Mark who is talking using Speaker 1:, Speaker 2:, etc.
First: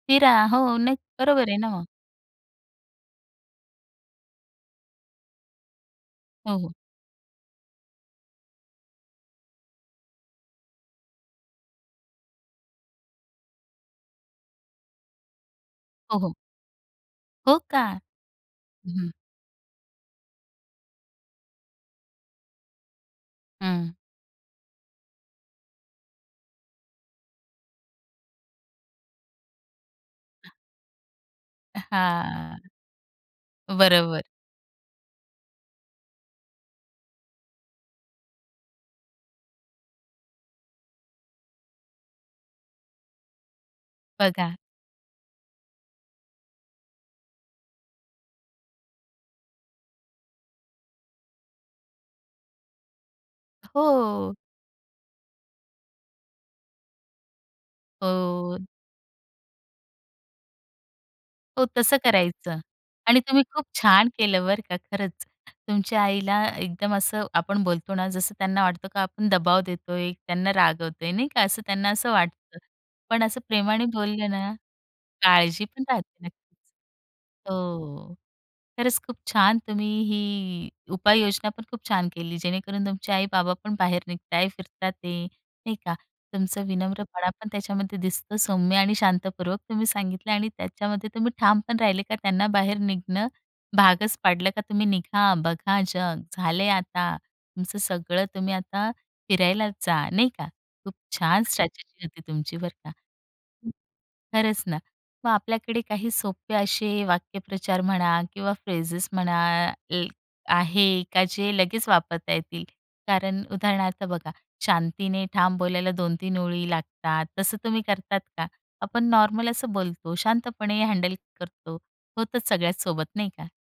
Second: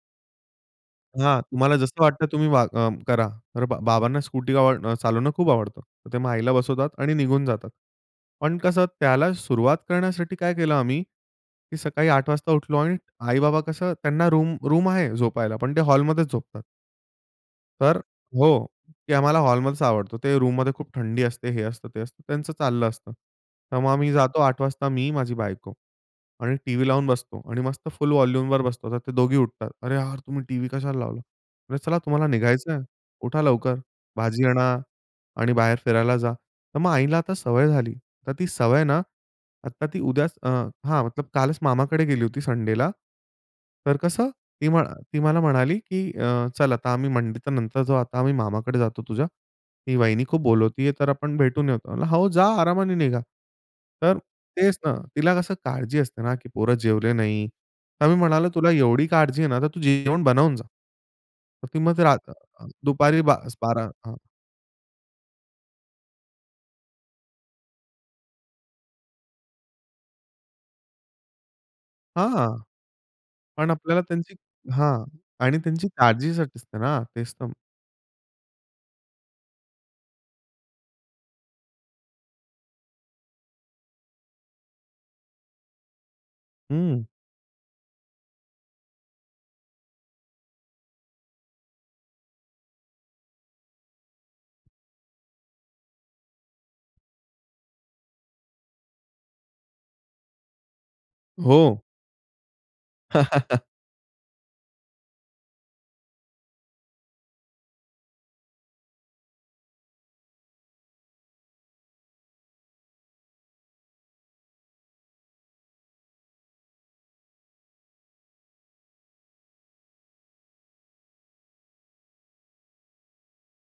Speaker 1: फिरा. हो, नाही,
Speaker 2: हां,
Speaker 1: बरोबर आहे ना
Speaker 2: तुम्हाला
Speaker 1: मग.
Speaker 2: जसं वाटतं तुम्ही वा अ, करा. तर बा बाबांना स्कूटी आ अ, चालवणं खूप आवडतं. तर ते मग आईला
Speaker 1: हो, हो.
Speaker 2: बसवतात आणि निघून जातात, पण कसं त्याला सुरुवात करण्यासाठी काय केलं आम्ही, की सकाळी 8:00 वाजता उठलो आणि आई-बाबा कसं त्यांना रूम रूम आहे झोपायला, पण ते
Speaker 1: हो,
Speaker 2: हॉलमध्येच
Speaker 1: हो.
Speaker 2: झोपतात.
Speaker 1: हो का.
Speaker 2: तर हो.
Speaker 1: हं, हं.
Speaker 2: की आम्हाला हॉलमध्येच आवडतो. ते रूममध्ये खूप थंडी असते, हे असतं, ते असतं, त्यांचं चाललं असतं. तर मग
Speaker 1: हं.
Speaker 2: आम्ही जातो 8:00 वाजता मी, माझी बायको. आणि टीव्ही लावून बसतो आणि मस्त फुल वॉल्यूमवर बसतो, तर ते दोघी उठतात. "अरे, यार तुम्ही टीव्ही कशाला लावला," म्हटलं, "चला, तुम्हाला
Speaker 1: हां,
Speaker 2: निघायचंय, उठा लवकर
Speaker 1: बरोबर.
Speaker 2: भाजी आणा आणि बाहेर फिरायला जा." तर मग आईला आता सवय झाली, तर ती सवय ना, आता ती उद्याच अ, हां. मतलब कालच मामाकडे गेली होती संडेला. तर कसं,
Speaker 1: बघा.
Speaker 2: ती म्ह ती मला म्हणाली, की अ, "चल, आता आम्ही मंडी तर नंतर जाऊ, आता आम्ही मामाकडे जातो तुझ्या, ती वाहिनी खूप बोलवतीये, तर आपण भेटून येतो." म्हणलं, "हो, जा आरामाने निघा." तर
Speaker 1: हो.
Speaker 2: तेच ना, तिला कसं काळजी असते ना, की पोरं जेवले नाही. तर मी म्हणालो,
Speaker 1: हो.
Speaker 2: "तुला एवढी काळजी आहे ना, तर तू जेवण बनवून जा."
Speaker 1: हो,
Speaker 2: ती
Speaker 1: तसं
Speaker 2: मग रा
Speaker 1: करायचं. आणि
Speaker 2: दुपारी बा
Speaker 1: तुम्ही खूप
Speaker 2: 12
Speaker 1: छान
Speaker 2: हां.
Speaker 1: केलं बरं का खरंच. तुमच्या आईला एकदम असं आपण बोलतो ना, जसं त्यांना वाटतो का आपण दबाव देतोय, त्यांना रागवतोय नाही का, असं त्यांना असं
Speaker 2: हां.
Speaker 1: वाटतं. पण असं
Speaker 2: पण
Speaker 1: प्रेमाने
Speaker 2: आपल्याला
Speaker 1: बोलले
Speaker 2: त्यांची
Speaker 1: ना,
Speaker 2: हां. आणि
Speaker 1: काळजी पण
Speaker 2: त्यांची
Speaker 1: राहते.
Speaker 2: काळजीसाठी असते ना, तेच तर म
Speaker 1: हो, खरंच खूप छान तुम्ही ही उपाययोजना पण खूप छान केली, जेणेकरून तुमचे आई-बाबा पण बाहेर निघत आहे, फिरतात आहे ते नाही का. तुमचं
Speaker 2: हं.
Speaker 1: विनम्रपणा पण त्याच्यामध्ये दिसतं सौम्य आणि शांतपूर्वक तुम्ही सांगितलं आणि त्याच्यामध्ये तुम्ही ठाम पण राहिले का त्यांना बाहेर निघणं भागच पाडलं, का तुम्ही निघा, बघा जग, झाले आता तुमचं सगळं. तुम्ही आता फिरायला जा, नाही का. खूप छान
Speaker 2: हो.
Speaker 1: स्ट्रॅटेजी होती तुमची बरं का. खरंच ना. मग आपल्याकडे काही सोपे असे वाक्यप्रचार म्हणा किंवा फ्रेजेस म्हणा ए आहे का जे लगेच वापरता येतील. कारण उदाहरणार्थ बघा, शांतीने ठाम बोलायला 2-3 ओळी लागतात. तसं तुम्ही करतात का, आपण नॉर्मल असं बोलतो शांतपणे हँडल करतो होतच सगळ्याचसोबत नाही का?